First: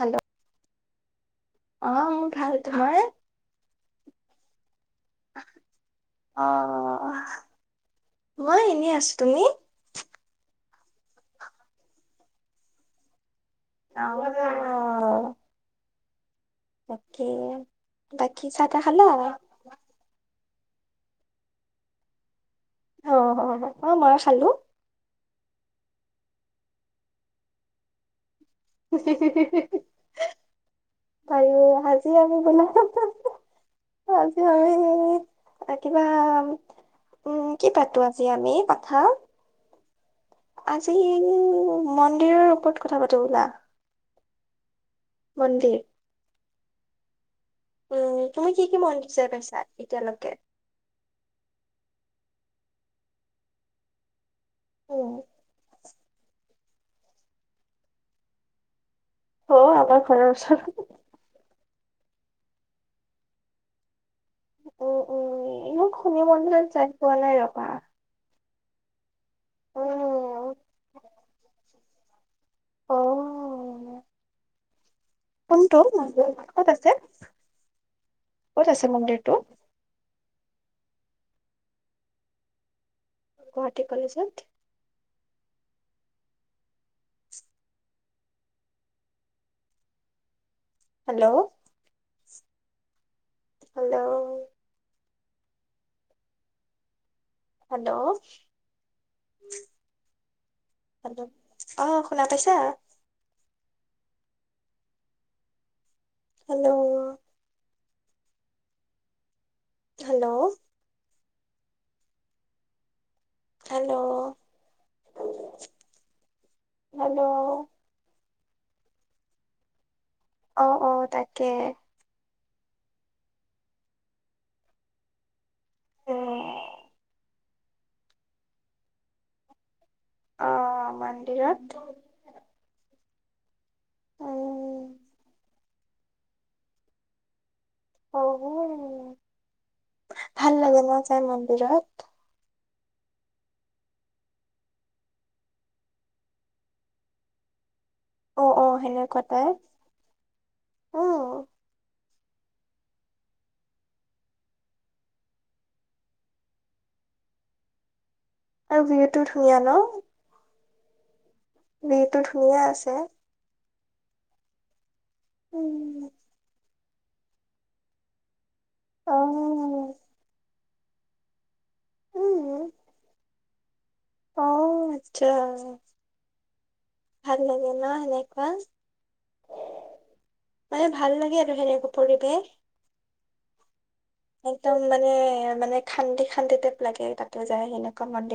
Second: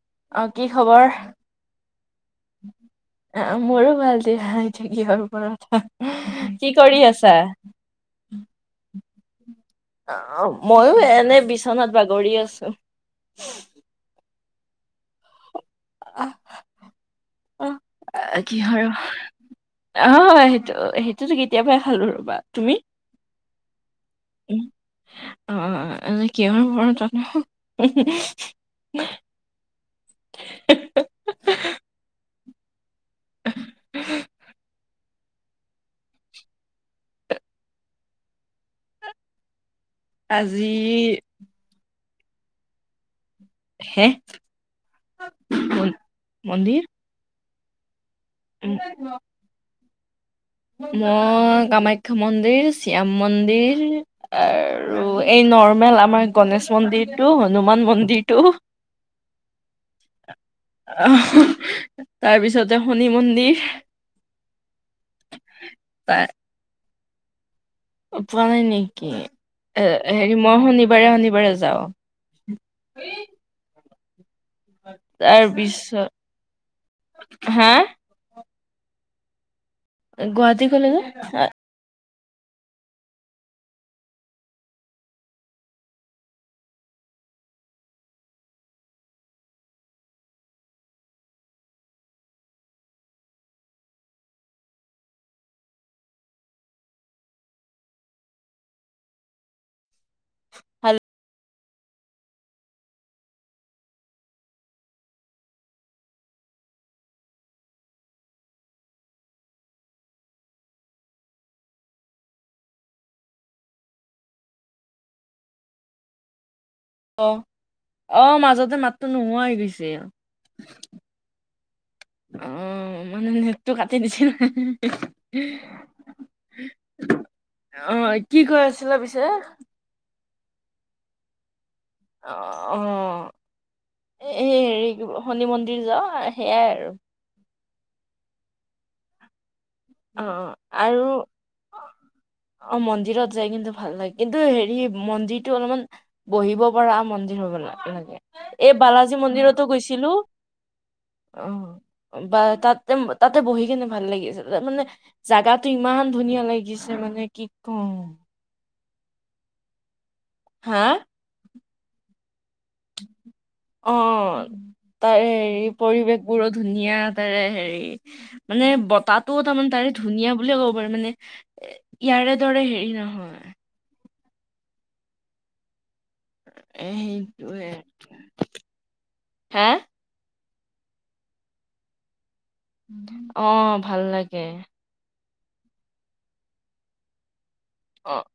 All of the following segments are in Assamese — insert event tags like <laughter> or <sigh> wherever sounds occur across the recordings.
হেল্ল' অ', কি খবৰ? অ', মোৰ ভাল, তোমাৰ? অ', মোৰো ভাল দিয়া <unintelligible> কিহৰ ওপৰত, অ কি কৰি আছা? মই এনেই আছো, তুমি? ময়ো এনে বিছনাত বাগৰি আছো। অ'। বাকী বাকী চাহ তাহ কিহৰ খালা অ'। সেইটোতো কেতিয়াবাই খালো ৰ'বা, তুমি অ অ অ', মই খালো। অ', কিহৰ <unintelligible> <unintelligible> আজি আমি <unintelligible> আজি আমি কিবা উম, কি পাতো আজি আমি কথা? আজি মন্দিৰৰ ওপৰত কথা পাতো ব'লা। হে? মন্দিৰ মন্দিৰ উম, তুমি কি কি মন্দিৰ চাই পাইছা এতিয়ালৈকে? মই কামাখ্যা মন্দিৰ, শ্যাম মন্দিৰ আৰু উম এই নৰ্মেল আমাৰ গনেশ মন্দিৰটো হনুমান মন্দিৰটো অ', আমাৰ ঘৰৰ ওচৰৰ তাৰপিছতে শনি মন্দিৰ উম, উম, মই শনি তাৰ মন্দিৰত যাই পোৱা নাই ৰ'বা। পোৱা নাই নেকি? এ হেৰি অ', মই শনিবাৰে শনিবাৰে যাওঁ। <inaudible> অ', কোনটো তাৰপিছত ক'ত আছে? হা ক'ত আছে মন্দিৰটো? গুৱাহাটী ক'লে যে গুৱাহাটী কলেজত। হেল্ল'। হেল্ল'। Hello hello. অ', শুনা পাইছা? হেল্ল'। হেল্ল'। হেল্ল'। হেল্ল' অ' অ', মাজতে মাতটো নোহোৱা হৈ গৈছিল। অ', অ' তাকে। অ', মানে নেটটো কাটি দিছে অ', অ', কি কৈ আছিলা পিছে? অ', মন্দিৰত। অ', অ', এ উম, এই হেৰি শনি মন্দিৰ। যাও সেইয়াই আৰু। অ', অ ভাল লাগে ন' আৰু যাই মন্দিৰত। অ' মন্দিৰত যায় কিন্তু ভাল লাগে কিন্তু হেৰি মন্দিৰতটো অলপমান বহিব পৰা মন্দিৰ হ লাগে অ', এই অ', বালাজী সেনেকুৱা টাইপ মন্দিৰতো গৈছিলো উম, অ'। বা তাতে তাতে বহি কেনে ভাল লাগি আছে। মানে জাগাতো ইমান ধুনীয়া লাগিছে মানে কি কওঁ। আৰু ভিউটো ধুনীয়া ন'। হা। ভিওটো ধুনীয়া আছে। অ', তাৰে হেৰি উম। পৰিৱেশ বোৰো ধুনীয়া তাৰে হেৰি, মানে অ', বতাহটোও তাৰমানে তাৰে ধুনীয়া বুলিয়ে ক'ব মানে ইয়াৰে দৰে হেৰি নহয়। আহ আচ্ছা। এ ভাল সেইটোৱে লাগে ন', সেনেকুৱা হে মানে ভাল লাগে আৰু সেনেকা পৰিৱেশ। অ'। ভাল লাগে একদম মানে মানে খান্দি খান্দি টাইপ লাগে তাক অ',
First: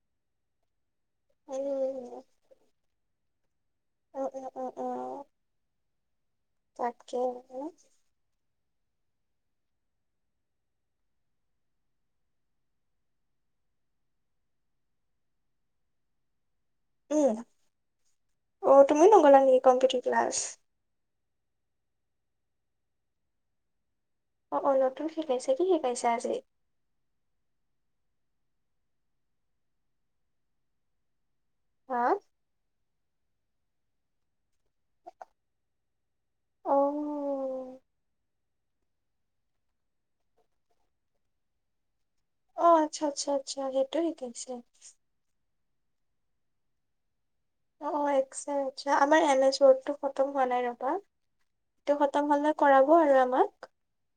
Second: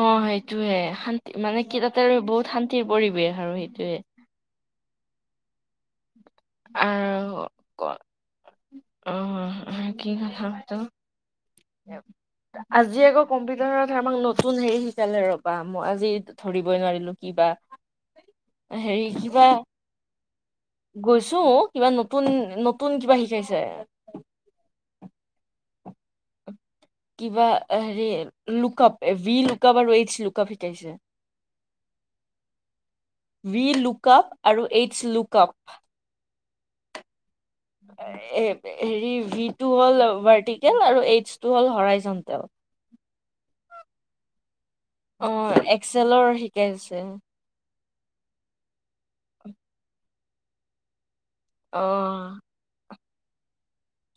অ সেইটোয়ে শান্তি মানে কি তাতে উম, বহুত শান্তি পৰি। ব আৰু সেইটোয়ে। উম, উম, উম, উম, তাকে। ক- আহ আৰু কি কথা হয়টো? আজি আকৌ কম্পিউটাৰত আমাক নতুন হেৰি শিকালে ৰ'বা, মই আজি। ধৰিবই নোৱাৰিলো উম, কিবা অ', হেৰি তুমি নগ'লা কিবা। নেকি কম্পিউটাৰ ক্লাছ? গৈছো কিবা নতুন নতুন কিবা শিকাইছে। অ', অলপো শিকাইছে, কি শিকাইছে আজি? কিবা হেৰি লুকপ ভ লুক আপ আৰু এইচ লুক আপ শিকাইছে। হা। ভি লুক আপ আৰু এইচছ লুক আপ। অ', হেৰি ভি ট হ'ল ভাৰ্টিকেল আৰু এইডছ টো হ'ল হৰাই যন অ', আচ্ছা আচ্ছা আচ্ছা সেইটো শিকাইছে অ', এক্সেলৰ শিকাইছে। অ', আমাৰ এজটো ফম হোৱা নাই ৰবা এইটো খতম অ', হ'লে কৰাব আৰু আমাক।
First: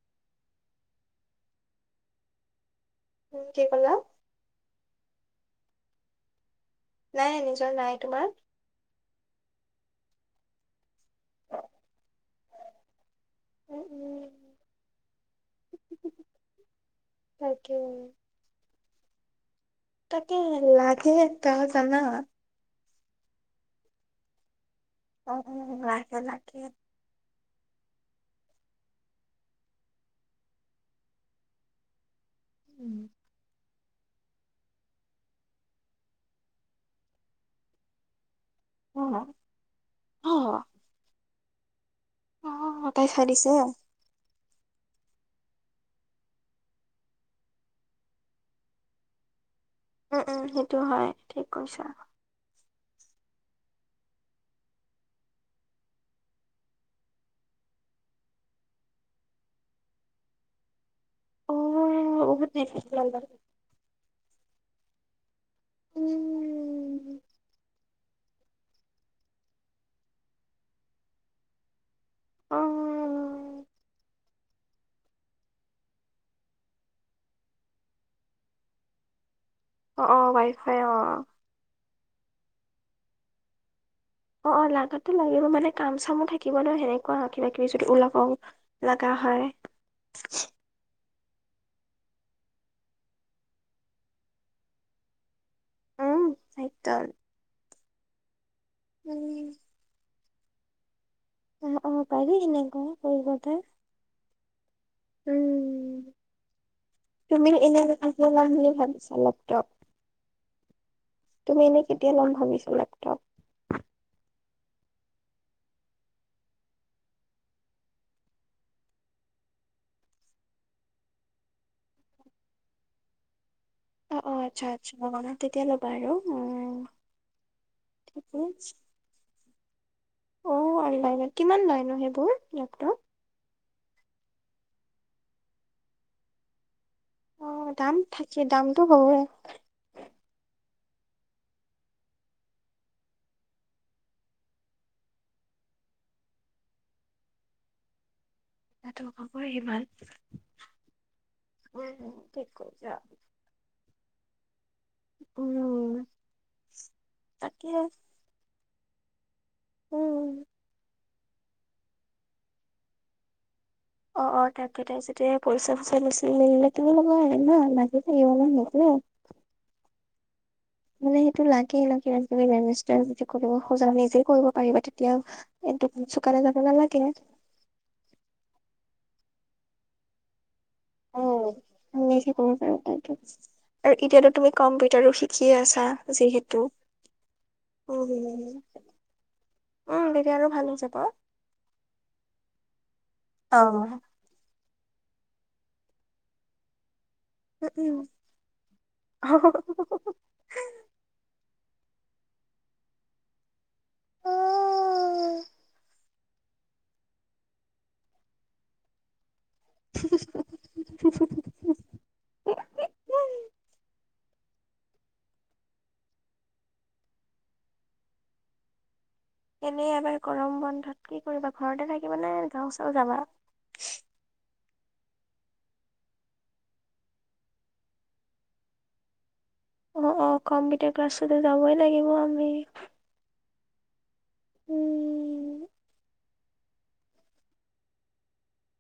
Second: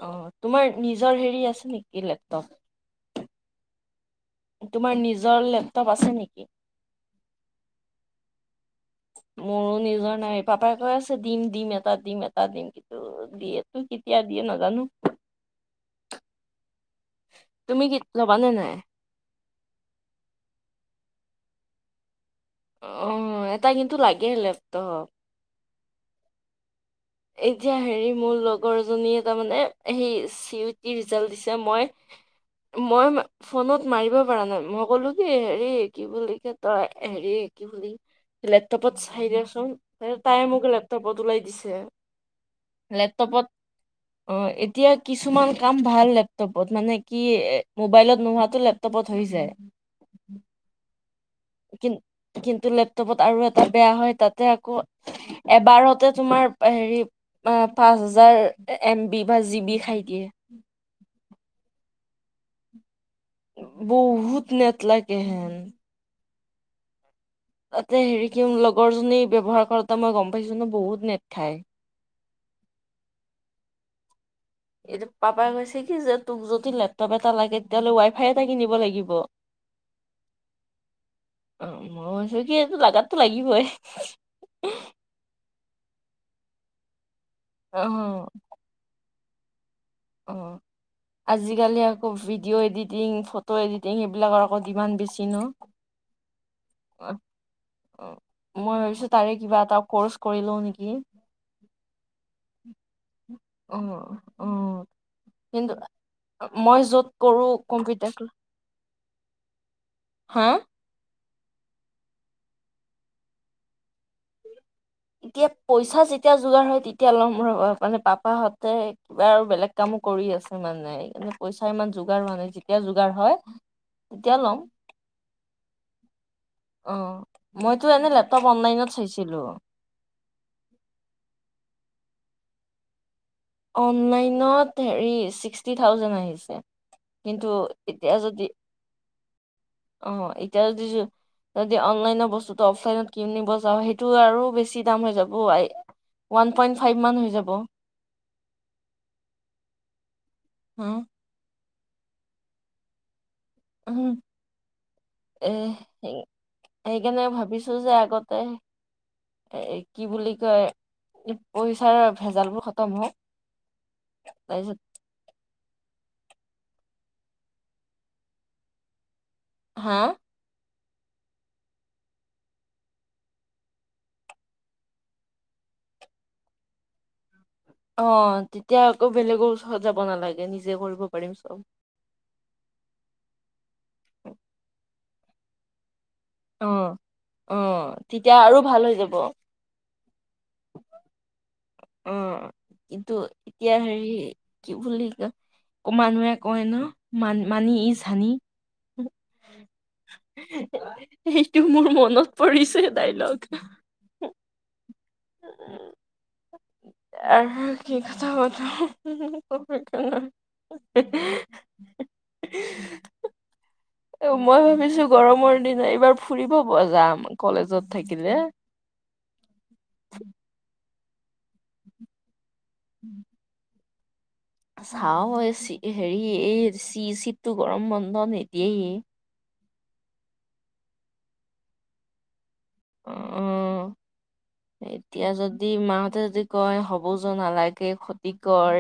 অ', তোমাৰ নিজৰ হেৰি আছে নেকি লেপটপ। উম কি ক'লা? তোমাৰ নিজৰ লেপটপ আছে নেকি? নাই নিজৰ নাই তোমাৰ মোৰো নিজৰ নাইী পাপাই কৈ আছে দিম দিম এটা দিম এটা দিম কিন্তু দিয়েতো উম, কেতিয়া উম। দিয়ে নাজানো তাকে, তুমি গীত ল'বানে নাই তাকে লাগে ত জানা অ এটা কিন্তু লাগে হলে অ গ লাকে এতিয়া হেৰি মোৰ লগৰ জনী তাৰ মানে সেই চি ইউটি ৰিজাল্ট দিছে মই উম, মই ফোনত মাৰিব পৰা নাই মই ক'লো কি হেৰি কি বুলি ক ত হেৰি কি বুলি লেপটপত চাই অ', দিয়চোন তাই অ', মোক লেপটপত ওলাই দিছে অ তাই লেপটপত খালিছে অ এতিয়া কিছুমান কাম ভাল লেপটপত মানে কি এ মোবাইলত নোহোৱাাতো লেপটপত হৈ যায় উম উম সেইটো হয় ঠিক কৈছা কিন আৰু কিন্তু লেপটপত আৰু এটা বেয়া হয় তাতে আকৌ এবাৰতে তোমাৰ হেৰি অ পাঁচ হাজাৰ এম বি বা জি বি খাই দিয়ে অ উ থঠ বহুত নেত লাগে হন উম উ তাতে হেৰি কি লগৰজনী ব ব্যয়ৱহাৰ কৰতে মই গম পাইছো ন বহুত নেট খাই অ', এই পাপাই কৈছে কি যে তোক যদি লেপটপ এটা লাগে তেতিয়াহ'লে ৱাইফাই এটা কিনিব লাগিব অ অ বাইফাই অ মইচকটো ল লগাগাতটো লাগিবই অ অ লাগতেো লাগিব মানে কাম চামো থাকিব ল সেনেকে ৰাখি ৰাখিবি অ যদি ওলাবও লগা হয় অ আজিকালি আকৌ ভিডিঅ' এডিটিং ফটো এডিটিং এইবিলাকৰ আকৌ যিমান বেছি ন উম চাইটল অ অ মই ভাবিছো তাৰে কিবা এটা কৰ্চ কৰিলো নেকি অ অ পাৰি সেনেকুৱা কৰিবলে আহ উ কিন্তু উম মই য'ত কৰো তুমি এনে কম্পিউটাৰ ক কেতিয়া ল'ম বুলি ভাবিছা লেপটপ হা তুমি এনেই কেতিয়া ল'ম ভাবিছো লেপটপ এতিয়া পইচা যেতিয়া যোগাৰ হয় তেতিয়া ল'ম ৰবা মানে পাপাহতে কিবা আৰু বেলেগ কামত কৰি আছে মানে সকাৰে পইচা ইমান যোগাৰ হোৱা নে যেতিয়া যোগাৰ হয় অ অ তেতিয়া ল'ম আচ্ছা আচ্ছা তেতিয়া ল'বা আৰু উ অ মইতো এনে লেপটপ অনলাইনত চাইছিলো অ অনলাইন কিমান লাইন সেইবোৰ লেপটপ অনলাইনত হেৰি ছিক্সটি থাউজেড আহিছে অ কিন্তু দাম এতিয়া থাকে যদি দামটো হ'বই আহ এতিয়া যদি যদি অনলাইনৰ বস্তুতটো অফলাইনত কিনিব যাওঁ সেইটো আৰু বেছি দাম হৈ যাব ওৱান পইণ্ট ফাইভ মান হৈ যাব তাতো হ'বই সিমান হা উম হম ঠিক কৰি য উ এ উম সেইকাৰণে তাকে ভাবিছো যে আগতে এ কি বুলি উম কয় পইচাৰ ভেজালবোৰ খতম হওঁ অ অ তাকে তাৰ যতে পচা পচা লৈছে মেল লাকিব লগা আহ ন মাজি থ আহিব নছিল হা মানে সেইটো লাগে ৰাজনৈতিাৰ <unintelligible> যদি কৰিব খোজা নিজেই কৰিব পাৰিবা তেতিয়াও চুকানে যাব ন লাগে অ তেতিয়া আকৌ বেলেগৰ ওচৰত যাব নালাগে নিজ আৰু এতিয়াতো তুমি কম্পিউটাৰো কি আছা যিহেতু অ, অ উম তেতিয়া আৰু ভাল হৈ যাব। উম তেতিয়া আৰু ভাল হৈ যাব অ কিন্তু এতিয়া উম, হেৰি কি বুলি ক ক মানুহে কয় ন মান মানি ই উম। জানি টো মোৰ মনত পৰিছে ডাইলগ আৰু কি কথা কথা <unintelligible> অ খা মই ভাবিছো গৰমৰ দিনা এইবাৰ ফুৰিব পৰা যাম কলেজত থাকিলে এনে এবাৰ গৰম বন্ধত কি কৰিবা ঘৰতে থাকিব নে গাও চাউ যাবা চাও এই চি হেৰি এই চি চিটো গৰম বন্ধ নিদিয়েই অ, অ কম্পিউটাৰ ক্লাছতে যাবই লাগিব আমি অ উ এতিয়া উম যদি মাহঁতে যদি কয় হব য নালাগে খতি কৰ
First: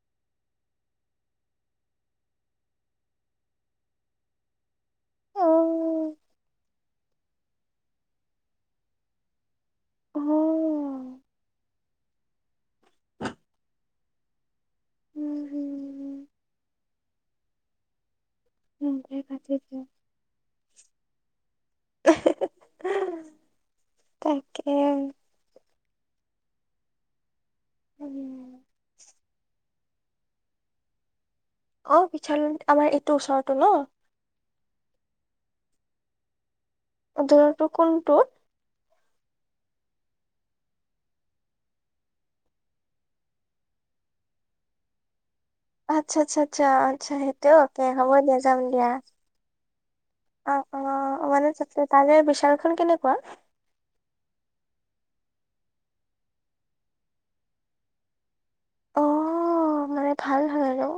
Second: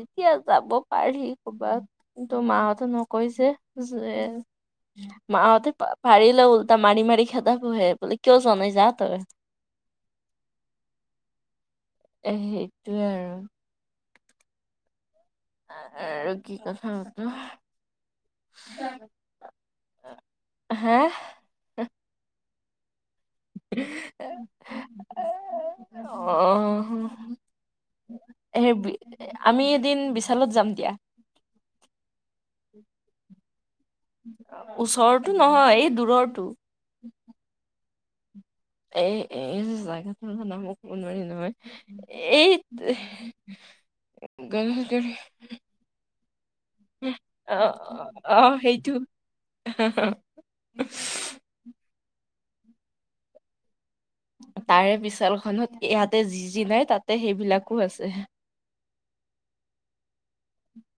এতিয়া যাব পাৰি ক'ৰবাত কিন্তু মাহঁতে নকৈ যে যে অ মাহঁতে পাৰিলে উল্টা মাৰি মাৰি খেদাবহে বুলে কিয় যোৱা নাই যা তই আহ এ সেইটোৱে আৰু উম আহ হম। আৰু কি কথা হত খাত <unintelligible> হা হ আহ অ উম, সেই আমি দিন বিশালত যাম দিয়া অ বিচাৰো আমাৰ এইটো ওচৰৰতো ন ওচৰৰতো নহয় এই দূুৰৰতো ধটো কোনটো এ এই জগাটো নাম কব নোৱাৰি নহয় এই গল তে আচ্ছা, আচ্ছা, আচ্ছা, আচ্ছা অ', সেইটোওকে হ'ব দিয়া অ', যাম দিয়া সেইটো আহ অ মানে ত তাল বিশাচালখন কেনেকুৱা তাৰে বিশাছালখনত ইয়াতে যি যি নাই তাতে সেইবিলাকো আছে ম ভাল হয় আৰু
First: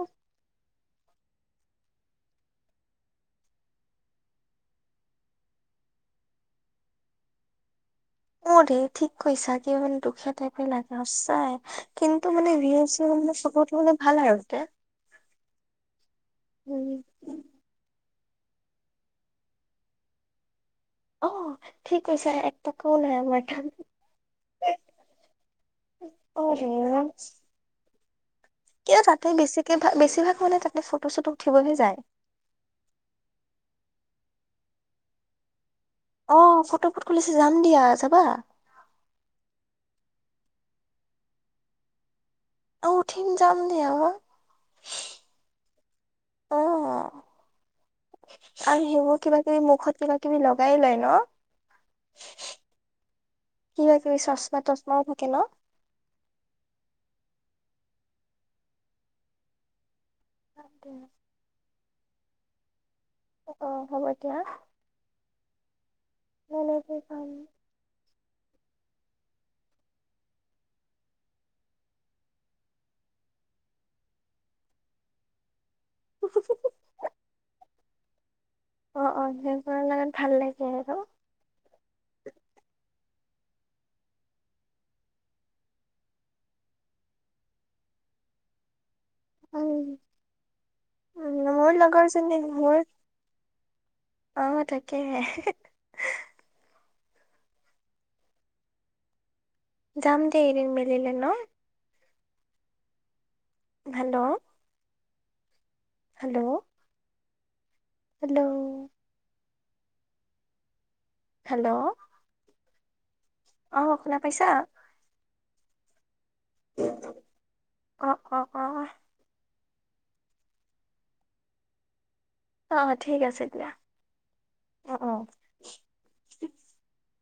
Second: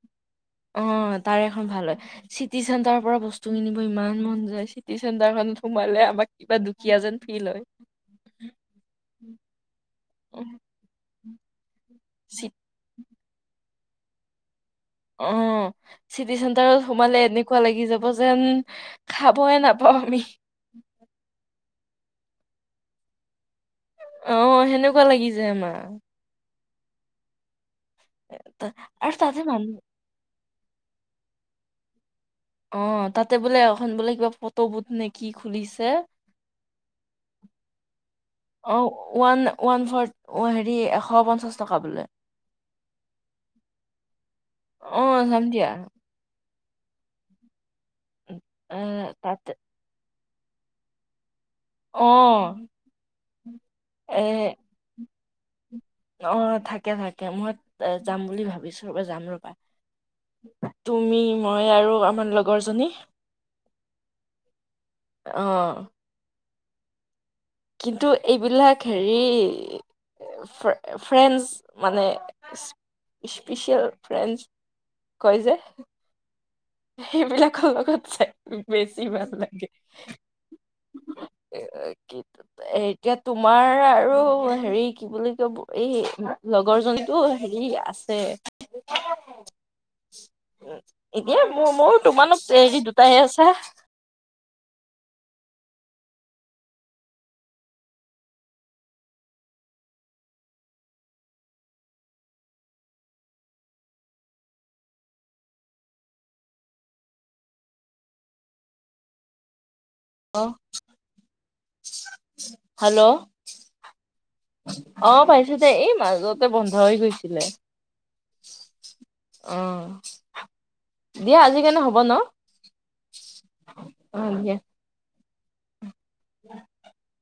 অ তাৰে ভাল হয় চিটি চেণ্টাৰৰ পৰা বস্তু কিনিব ইমান মন যায়। চিটি চেণ্টাৰ খনত সোমালে কিবা দুখীয়া যেন ফিল হয়। অ দেই ঠিক কৈছা কি মানে দুখীয়া উম, টাইপে লাগে সচাই কিন্তু মানে চি- মানে ছবতৰটো মানে ভাল আৰু উতে <unintelligible> অ চিটি চেণ্টাৰত উম সোমালে এনেকুৱা লাগি যাব যেন খাবয়ে নাপাওঁ আমি অ ঠিক কছে একটকাও নাই আমাৰ কাম আহ সেনেকুৱা লাগি যায় আমাৰ উ তা- কিন্তু আৰু তাতে মানুহ বেছিকে বেছিভাগ মানে তাতে ফটো চটো উঠিবহে যায়। অ' তাতে বোলে এখন বোলে কিবা পট বুট নে কি খুলিছে। হে অ ফটো বুট খুলিছে যাম দিয়া যাবা অ' ওৱান, ওৱান পাৰ্টি। অ' হেৰি এশ পঞ্চাশ টকা বোলে। অ' উঠিম যাম দিয়া। অ যাম দিয়া অ এ আৰু সেইবোৰ কিবা তাতে কিবি মুখত কিবা কিবি লগাই লয় ন'। অহ। কিবা কিবি এ চচমা তচমাও থাকে ন অ' থাকে, থাকে। মতো যাম বুলি ভাবিছো ৰবা, যাম ৰবা তুমি মই আৰু আমাৰ লগৰজনী। <inaudible> অহ। <inaudible> কিন্তু এইবিলাক হেৰি ফ্ৰেণ্ডছ মানে স্পেচিয়েল ফ্ৰেণ্ডছ। কৈ যে সেইবিলাকৰ লগত যে অ বেছি অ ভাল লাগে সেইবোৰৰ লগত ভাল লাগে আৰু কি। এতিয়া তোমাৰ আৰু হেৰি কি বুলি কয়, এই লগৰ জনীতো হেৰি আছে। <unintelligible> উম এ মোৰ, মোৰ তোমালোক হেৰি দুটাহে আছা। অহ তাকে হে। জাম দেই এদিন মিলিলে ন'। হেল্ল'। হেল্ল'। হেল্ল'। অহ। হেল্ল'। হেল্ল'। অ শুনা পাইছা। ততে এই মাজতে বন্ধ হৈ গৈছিলে। অ অ অ অ' দিয়া আজিৰ কাৰণে হ'ব ন'। অ' ঠিক আছে, এতিয়া অ' দিয়া। অ, '-অ'। <inaudible>